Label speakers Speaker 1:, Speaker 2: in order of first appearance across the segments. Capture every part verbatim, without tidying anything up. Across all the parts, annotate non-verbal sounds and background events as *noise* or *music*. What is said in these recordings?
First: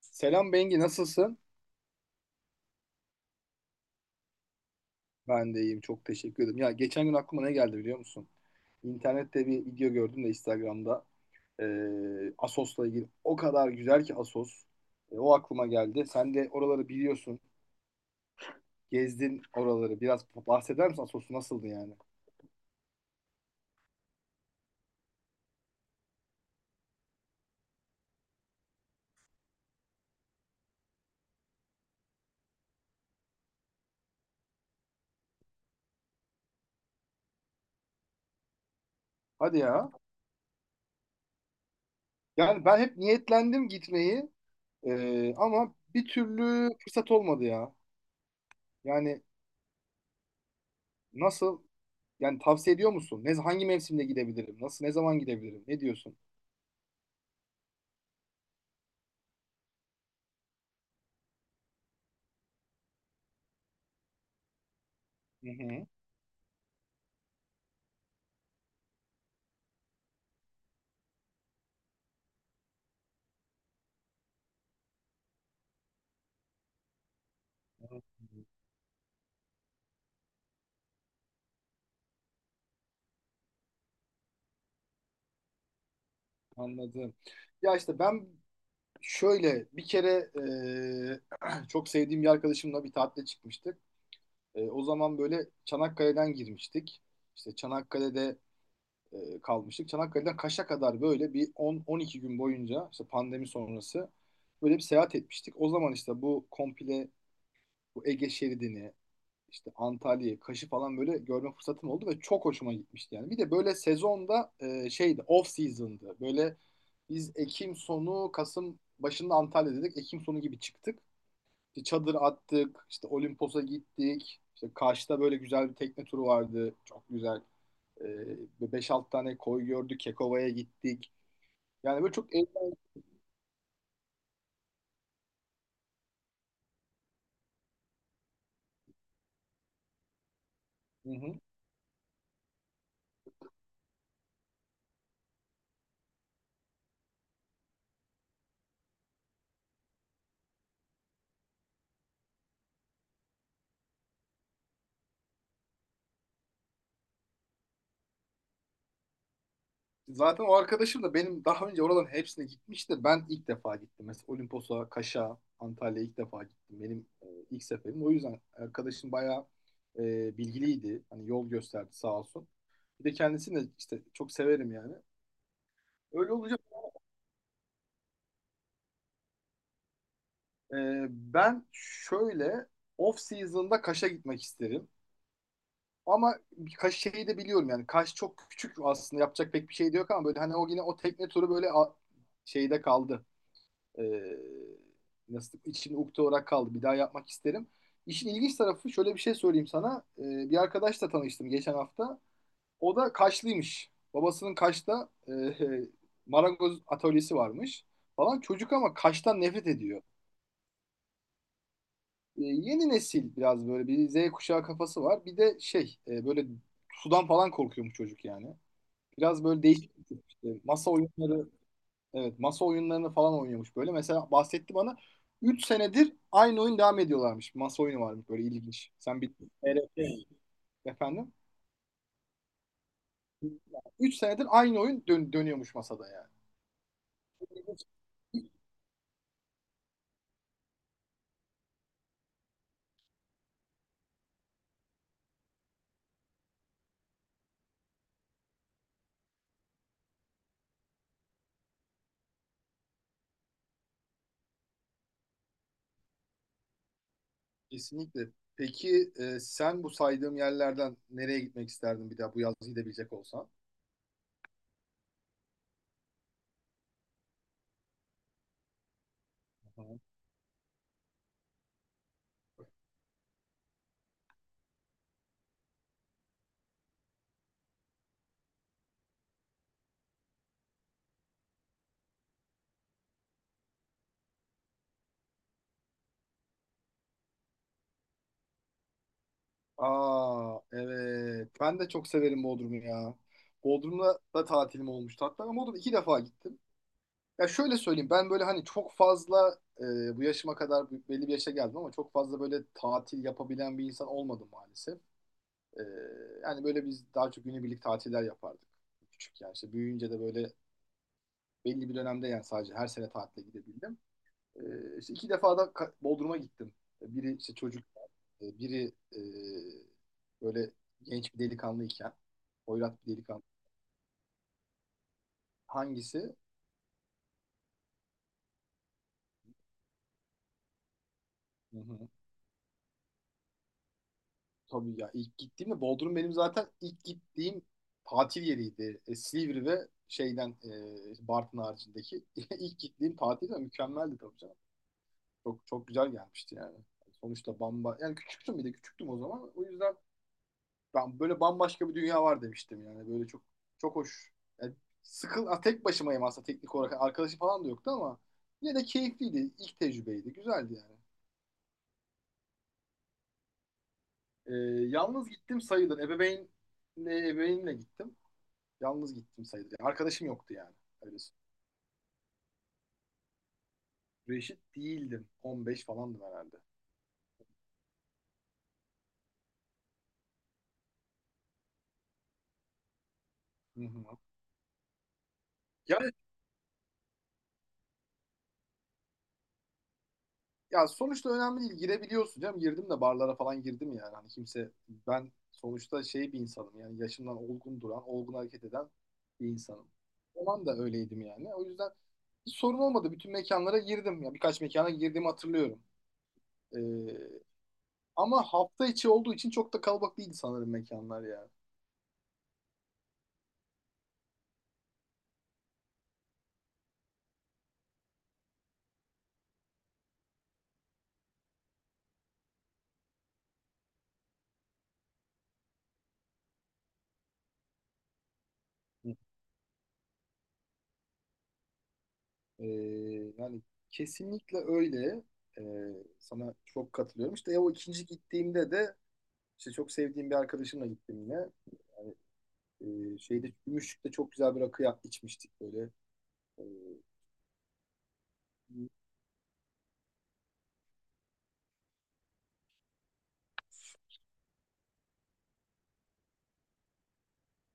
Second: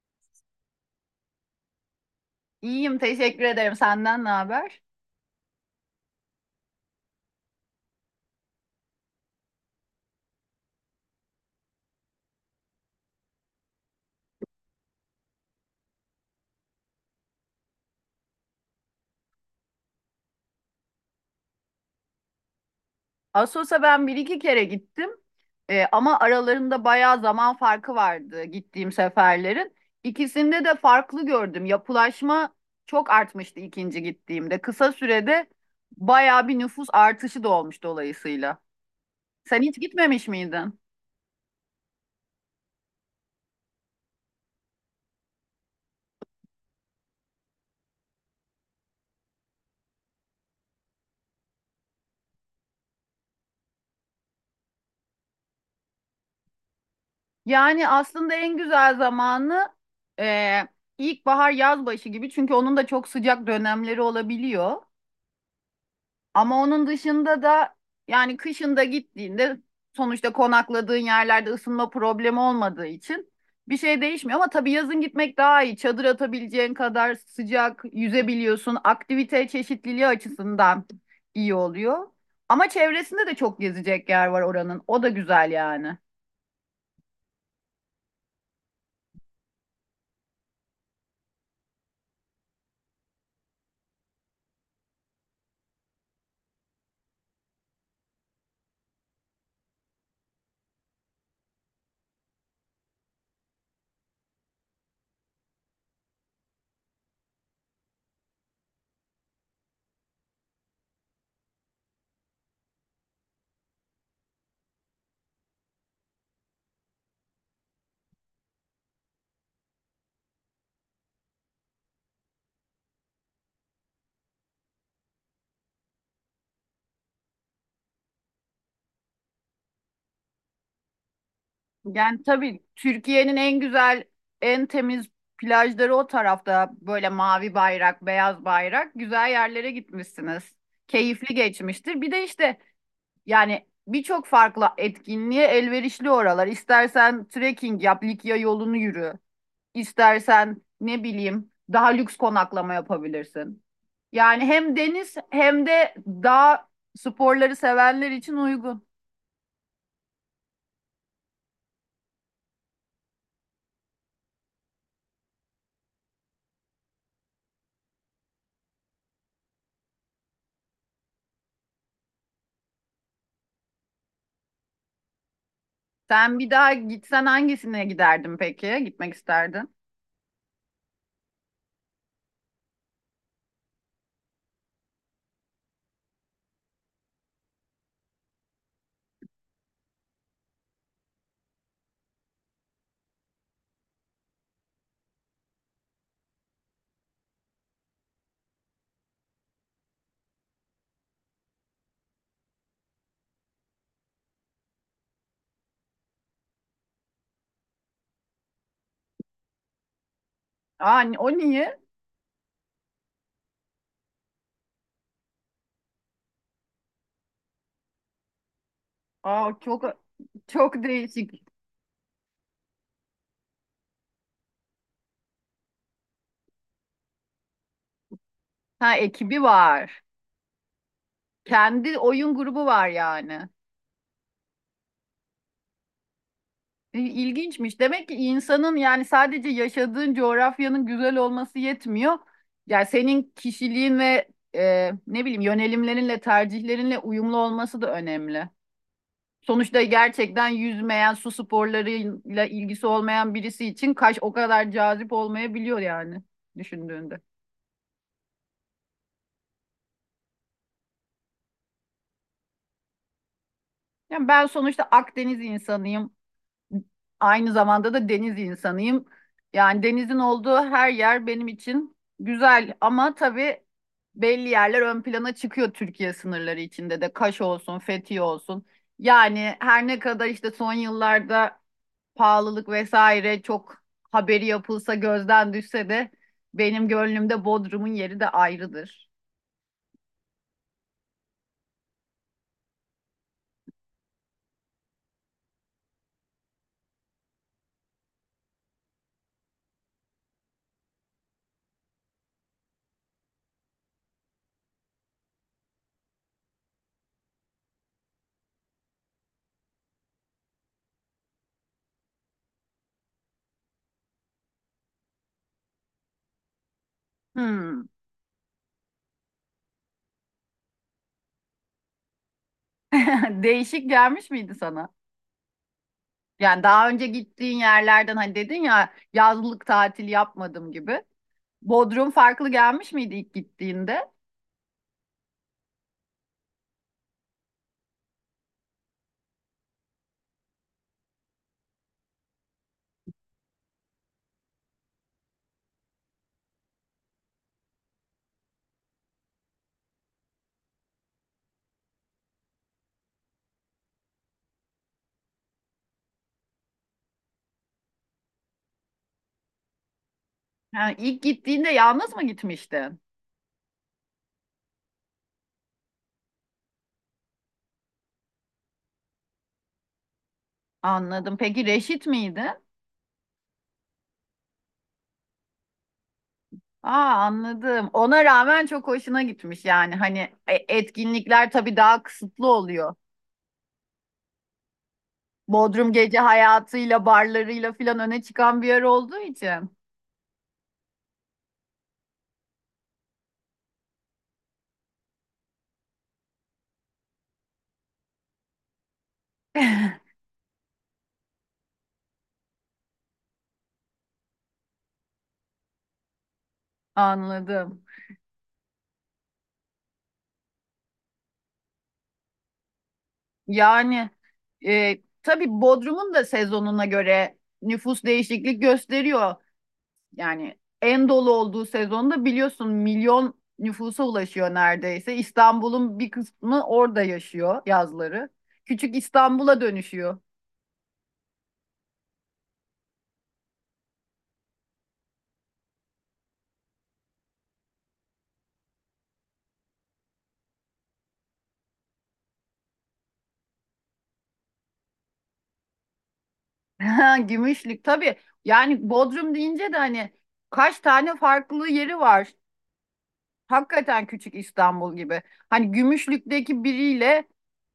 Speaker 1: Selam Bengi, nasılsın?
Speaker 2: İyiyim, teşekkür ederim. Senden ne haber?
Speaker 1: Ben de iyiyim, çok teşekkür ederim. Ya geçen gün aklıma ne geldi biliyor musun? İnternette bir video gördüm de Instagram'da. Ee, Asos'la ilgili. O kadar güzel ki Asos. Ee, o aklıma geldi. Sen de oraları biliyorsun. Gezdin oraları. Biraz bahseder misin, Asos'u nasıldı yani?
Speaker 2: Assos'a ben bir iki kere gittim. Ee, ama aralarında bayağı zaman farkı vardı gittiğim seferlerin. İkisinde de farklı gördüm. Yapılaşma çok artmıştı ikinci gittiğimde. Kısa sürede bayağı bir nüfus artışı da olmuş dolayısıyla.
Speaker 1: Hadi
Speaker 2: Sen hiç
Speaker 1: ya.
Speaker 2: gitmemiş miydin?
Speaker 1: Yani ben hep niyetlendim gitmeyi. Ee, ama bir türlü fırsat olmadı ya. Yani nasıl? Yani tavsiye ediyor musun? Ne, hangi mevsimde gidebilirim? Nasıl? Ne zaman gidebilirim? Ne diyorsun?
Speaker 2: Yani aslında en güzel zamanı e, ilkbahar yaz başı gibi. Çünkü onun da çok sıcak dönemleri olabiliyor.
Speaker 1: Hı hı.
Speaker 2: Ama onun dışında da yani kışında gittiğinde sonuçta konakladığın yerlerde ısınma problemi olmadığı için bir şey değişmiyor. Ama tabii yazın gitmek daha iyi. Çadır atabileceğin kadar sıcak, yüzebiliyorsun. Aktivite çeşitliliği açısından iyi oluyor. Ama çevresinde de çok gezecek yer var oranın. O da güzel yani.
Speaker 1: Anladım. Ya işte ben şöyle bir kere e, *clears throat* çok sevdiğim bir arkadaşımla bir tatile çıkmıştık. E, o zaman böyle Çanakkale'den girmiştik. İşte Çanakkale'de e, kalmıştık. Çanakkale'den Kaş'a kadar böyle bir on on iki gün boyunca işte pandemi sonrası böyle bir seyahat etmiştik. O zaman işte bu komple. Bu Ege şeridini, işte Antalya'yı, Kaş'ı falan böyle görme fırsatım oldu ve çok hoşuma gitmişti yani. Bir de böyle sezonda e, şeydi, off season'dı. Böyle biz Ekim sonu, Kasım başında Antalya dedik. Ekim sonu gibi çıktık. İşte çadır attık, işte Olimpos'a gittik. İşte Kaş'ta böyle güzel bir tekne turu vardı. Çok güzel. E, beş altı tane koy gördük. Kekova'ya gittik. Yani böyle
Speaker 2: Yani
Speaker 1: çok
Speaker 2: tabii Türkiye'nin en güzel, en temiz plajları o tarafta. Böyle mavi bayrak, beyaz bayrak. Güzel yerlere gitmişsiniz. Keyifli
Speaker 1: eğlenceli.
Speaker 2: geçmiştir. Bir de işte yani birçok farklı etkinliğe elverişli oralar. İstersen trekking yap, Likya yolunu yürü. İstersen ne bileyim daha lüks konaklama yapabilirsin. Yani hem deniz hem de dağ sporları sevenler için uygun.
Speaker 1: Zaten o arkadaşım da benim daha önce oraların hepsine gitmişti. Ben ilk defa gittim. Mesela Olimpos'a, Kaş'a, Antalya'ya ilk defa gittim. Benim e, ilk seferim. O yüzden arkadaşım bayağı e, bilgiliydi. Hani yol gösterdi sağ olsun. Bir de kendisini de işte çok severim yani. Öyle
Speaker 2: Sen bir
Speaker 1: olacak.
Speaker 2: daha gitsen hangisine giderdin peki? Gitmek isterdin.
Speaker 1: E, ben şöyle off season'da Kaş'a gitmek isterim. Ama bir Kaş şeyi de biliyorum yani. Kaş çok küçük, aslında yapacak pek bir şey de yok ama böyle hani o yine o tekne turu böyle a- şeyde kaldı. Ee, nasıl içimde ukde olarak kaldı. Bir daha yapmak isterim. İşin ilginç tarafı, şöyle bir şey söyleyeyim sana. Ee, bir arkadaşla tanıştım geçen hafta. O da Kaşlıymış. Babasının Kaş'ta e, *laughs* marangoz atölyesi varmış falan. Çocuk ama Kaş'tan nefret ediyor.
Speaker 2: Aa, ni- o niye?
Speaker 1: Ee, yeni nesil biraz böyle bir Z kuşağı kafası var. Bir de şey e, böyle sudan falan korkuyormuş çocuk yani. Biraz
Speaker 2: Aa,
Speaker 1: böyle
Speaker 2: çok
Speaker 1: değişik bir tip. İşte
Speaker 2: çok
Speaker 1: masa
Speaker 2: değişik.
Speaker 1: oyunları. Evet, masa oyunlarını falan oynuyormuş böyle. Mesela bahsetti bana, üç senedir aynı oyun devam ediyorlarmış. Masa oyunu varmış böyle ilginç.
Speaker 2: Ha
Speaker 1: Sen bir
Speaker 2: ekibi var.
Speaker 1: T R T. Efendim?
Speaker 2: Kendi oyun grubu var yani.
Speaker 1: Üç senedir aynı oyun dön- dönüyormuş masada yani.
Speaker 2: E, İlginçmiş. Demek ki insanın yani sadece yaşadığın coğrafyanın güzel olması yetmiyor. Yani senin kişiliğin ve e, ne bileyim yönelimlerinle, tercihlerinle uyumlu olması da önemli. Sonuçta gerçekten yüzmeyen, su sporlarıyla ilgisi olmayan birisi için Kaş o kadar cazip olmayabiliyor yani düşündüğünde.
Speaker 1: Kesinlikle. Peki e, sen bu saydığım yerlerden nereye gitmek isterdin bir daha bu yaz gidebilecek olsan?
Speaker 2: Yani ben sonuçta Akdeniz insanıyım. Aynı zamanda da deniz insanıyım. Yani
Speaker 1: Hı. hı.
Speaker 2: denizin olduğu her yer benim için güzel ama tabii belli yerler ön plana çıkıyor Türkiye sınırları içinde de. Kaş olsun, Fethiye olsun. Yani her ne kadar işte son yıllarda pahalılık vesaire çok haberi yapılsa gözden düşse de benim gönlümde Bodrum'un yeri de ayrıdır.
Speaker 1: Aa, evet. Ben de çok severim Bodrum'u ya. Bodrum'da da tatilim olmuştu. Hatta ben Bodrum iki defa gittim. Ya şöyle söyleyeyim, ben böyle hani çok fazla e, bu yaşıma kadar bu- belli bir yaşa geldim ama çok fazla böyle tatil yapabilen bir insan olmadım maalesef. E, yani böyle biz daha çok günübirlik tatiller yapardık küçük, yani işte büyüyünce de böyle belli bir dönemde, yani sadece her sene tatile gidebildim. E, işte iki defa da Ka- Bodrum'a gittim. E, Biri işte
Speaker 2: Hmm.
Speaker 1: çocuk, e, biri e, böyle genç bir delikanlıyken, hoyrat bir
Speaker 2: *laughs*
Speaker 1: delikanlı.
Speaker 2: Değişik gelmiş miydi sana?
Speaker 1: Hangisi?
Speaker 2: Yani daha önce gittiğin yerlerden hani dedin ya yazlık tatil yapmadım gibi.
Speaker 1: Hı hı.
Speaker 2: Bodrum farklı gelmiş miydi ilk gittiğinde?
Speaker 1: Tabii ya, ilk gittiğimde Bodrum benim zaten ilk gittiğim tatil yeriydi. E, Silivri ve şeyden e, Bartın haricindeki *laughs* ilk gittiğim tatil de mükemmeldi tabii canım. Çok çok güzel gelmişti yani. Sonuçta bamba yani küçüktüm, bir de küçüktüm o zaman. O yüzden ben böyle bambaşka bir dünya var demiştim yani. Böyle çok çok hoş. Yani sıkıl ha, tek başımayım aslında teknik olarak. Yani arkadaşım falan da yoktu ama yine de keyifliydi. İlk tecrübeydi. Güzeldi
Speaker 2: Yani
Speaker 1: yani.
Speaker 2: ilk gittiğinde yalnız mı gitmiştin?
Speaker 1: E, yalnız gittim sayılır. Ebeveynle ebeveynle gittim. Yalnız gittim sayılır. Yani arkadaşım yoktu yani. Öyle.
Speaker 2: Anladım. Peki reşit miydi?
Speaker 1: Reşit değildim. on beş falandım herhalde.
Speaker 2: Aa, anladım. Ona rağmen çok hoşuna gitmiş yani. Hani e, etkinlikler tabii daha kısıtlı oluyor.
Speaker 1: Hı hı.
Speaker 2: Bodrum
Speaker 1: Yani
Speaker 2: gece hayatıyla, barlarıyla filan öne çıkan bir yer olduğu için.
Speaker 1: ya, sonuçta önemli değil. Girebiliyorsun canım. Girdim, de barlara falan girdim yani. Hani kimse, ben sonuçta şey bir insanım yani, yaşımdan olgun duran, olgun hareket eden bir insanım.
Speaker 2: *laughs*
Speaker 1: O zaman da öyleydim yani. O yüzden hiç sorun olmadı. Bütün mekanlara girdim. Ya, birkaç mekana girdiğimi hatırlıyorum. Ee,
Speaker 2: Anladım.
Speaker 1: ama hafta içi olduğu için çok da kalabalık değildi sanırım mekanlar ya.
Speaker 2: Yani e, tabii Bodrum'un da sezonuna göre nüfus değişiklik gösteriyor. Yani en dolu olduğu sezonda biliyorsun milyon nüfusa ulaşıyor neredeyse. İstanbul'un bir kısmı orada yaşıyor yazları. Küçük İstanbul'a dönüşüyor. *laughs*
Speaker 1: Ee, yani kesinlikle öyle. Ee, sana çok katılıyorum. İşte o ikinci gittiğimde de işte çok sevdiğim bir arkadaşımla gittim yine. Ee, şeyde, Gümüşlük'te çok güzel bir rakı ya- içmiştik böyle. Ee,
Speaker 2: Ha, Gümüşlük tabii. Yani Bodrum deyince de hani kaç tane farklı yeri var. Hakikaten küçük İstanbul gibi. Hani Gümüşlük'teki biriyle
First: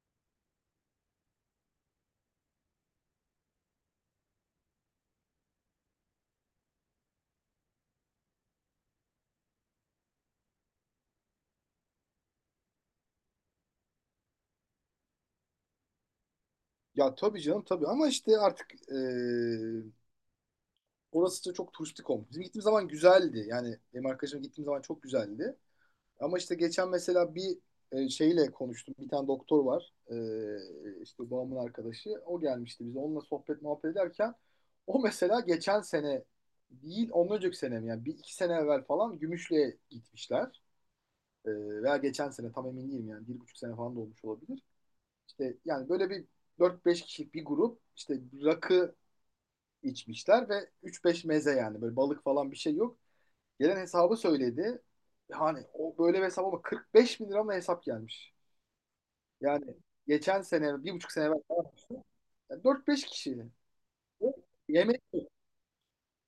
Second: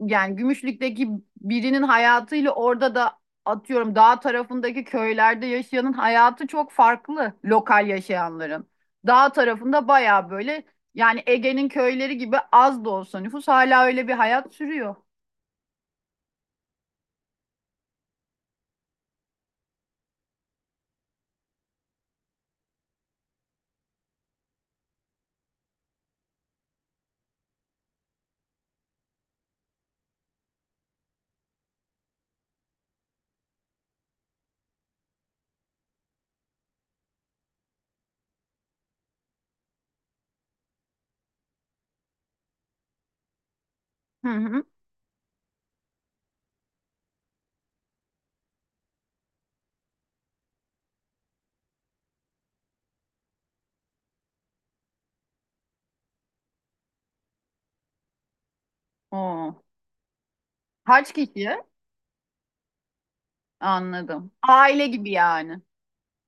Speaker 2: yani Gümüşlük'teki birinin hayatıyla orada da atıyorum dağ tarafındaki köylerde yaşayanın hayatı çok farklı lokal yaşayanların. Dağ tarafında baya böyle yani Ege'nin köyleri gibi az da olsa nüfus hala öyle bir hayat sürüyor.
Speaker 1: ya tabii canım tabii, ama işte artık ee, orası da çok turistik olmuş. Bizim gittiğimiz zaman güzeldi. Yani benim arkadaşım gittiğim zaman çok güzeldi. Ama işte geçen mesela bir e, şeyle konuştum. Bir tane doktor var. E, işte babamın arkadaşı. O gelmişti bize. Onunla sohbet muhabbet ederken, o mesela geçen sene değil ondan önceki sene mi? Yani bir iki sene evvel falan Gümüşlü'ye gitmişler. E, veya geçen sene, tam emin değilim yani. Bir buçuk sene falan da olmuş
Speaker 2: Hı
Speaker 1: olabilir.
Speaker 2: hı.
Speaker 1: İşte yani böyle bir dört beş kişilik bir grup, işte rakı içmişler ve üç beş meze, yani böyle balık falan bir şey yok. Gelen hesabı söyledi. Yani o böyle bir hesap ama, kırk beş bin lira mı hesap gelmiş.
Speaker 2: Oo.
Speaker 1: Yani geçen sene, bir
Speaker 2: Kaç
Speaker 1: buçuk sene evvel
Speaker 2: kişi?
Speaker 1: falan yapmıştım. Yani dört beş kişi.
Speaker 2: Anladım.
Speaker 1: Bu
Speaker 2: Aile
Speaker 1: Yemek.
Speaker 2: gibi yani.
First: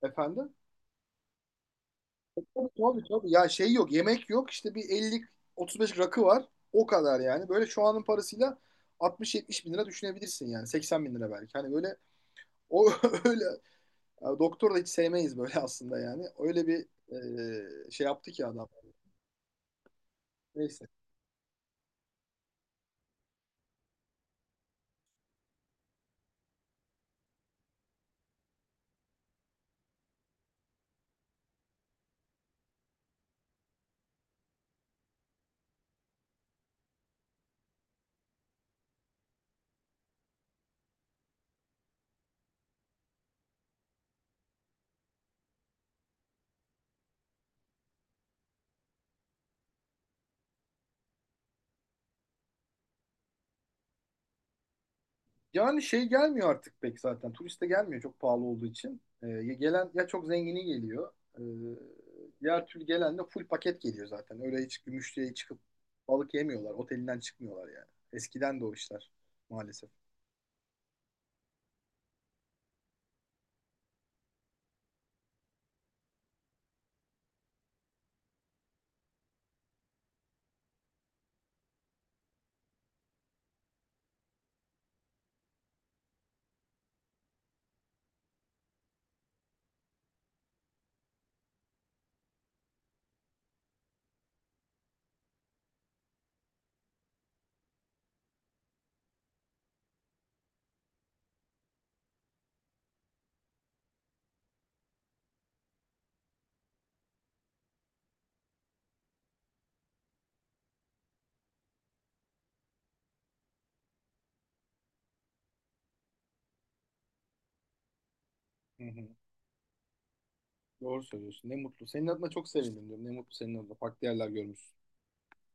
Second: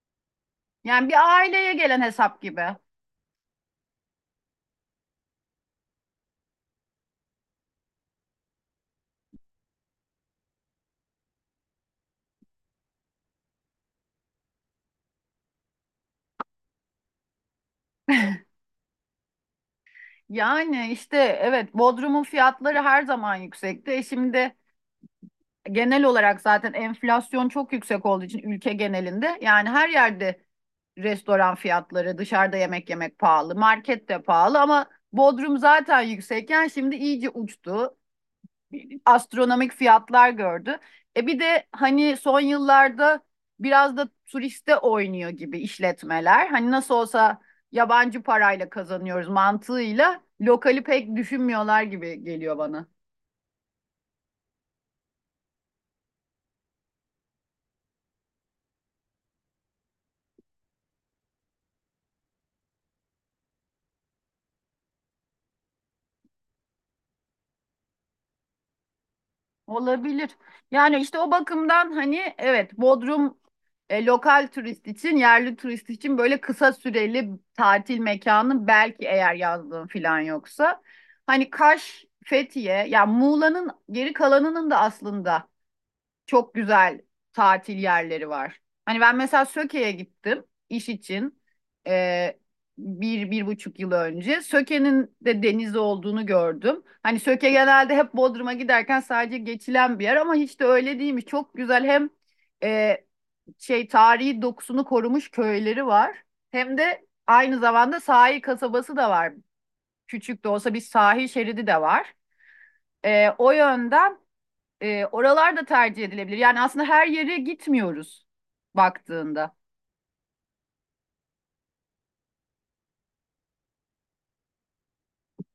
Speaker 1: Efendim?
Speaker 2: Yani bir aileye gelen hesap
Speaker 1: Tabii,
Speaker 2: gibi.
Speaker 1: tabii, tabii. Ya şey yok, yemek yok. İşte bir elli otuz beş rakı var. O kadar yani. Böyle şu anın parasıyla altmış yetmiş bin lira düşünebilirsin yani. seksen bin lira belki. Hani böyle, o *laughs* öyle, ya doktor da hiç sevmeyiz böyle aslında yani. Öyle bir e, şey yaptı ki adam. Neyse.
Speaker 2: Yani işte evet, Bodrum'un fiyatları her zaman yüksekti. E şimdi genel olarak zaten enflasyon çok yüksek olduğu için ülke genelinde yani her yerde restoran fiyatları, dışarıda yemek yemek pahalı, market de pahalı ama Bodrum zaten yüksekken şimdi iyice uçtu, astronomik fiyatlar gördü. E bir de hani son yıllarda biraz da turiste oynuyor gibi işletmeler. Hani nasıl olsa yabancı parayla kazanıyoruz mantığıyla lokali pek düşünmüyorlar gibi geliyor bana.
Speaker 1: Yani şey gelmiyor artık pek zaten. Turiste gelmiyor, çok pahalı olduğu için. Ee, ya gelen ya çok zengini geliyor. Ee, diğer türlü gelen de full paket geliyor zaten. Öyle hiç Gümüşlüğe çıkıp balık yemiyorlar. Otelinden çıkmıyorlar yani. Eskiden de o işler maalesef.
Speaker 2: Olabilir. Yani işte o bakımdan hani evet Bodrum e, lokal turist için, yerli turist için böyle kısa süreli tatil mekanı belki eğer yazdığın falan yoksa. Hani Kaş, Fethiye, ya Muğla'nın geri kalanının da aslında çok güzel tatil yerleri var. Hani ben mesela Söke'ye gittim iş için e, bir, bir buçuk yıl önce. Söke'nin de denizi olduğunu gördüm. Hani Söke genelde hep Bodrum'a giderken sadece geçilen bir yer ama hiç de öyle değilmiş. Çok güzel hem e, şey tarihi dokusunu korumuş köyleri var hem de aynı zamanda sahil kasabası da var. Küçük de olsa bir sahil şeridi de var. E, o yönden e, oralar da tercih edilebilir. Yani aslında her yere gitmiyoruz
Speaker 1: Hı hı.
Speaker 2: baktığında.
Speaker 1: Doğru söylüyorsun. Ne mutlu. Senin adına çok sevindim diyorum. Ne mutlu senin adına. Farklı yerler görmüşsün.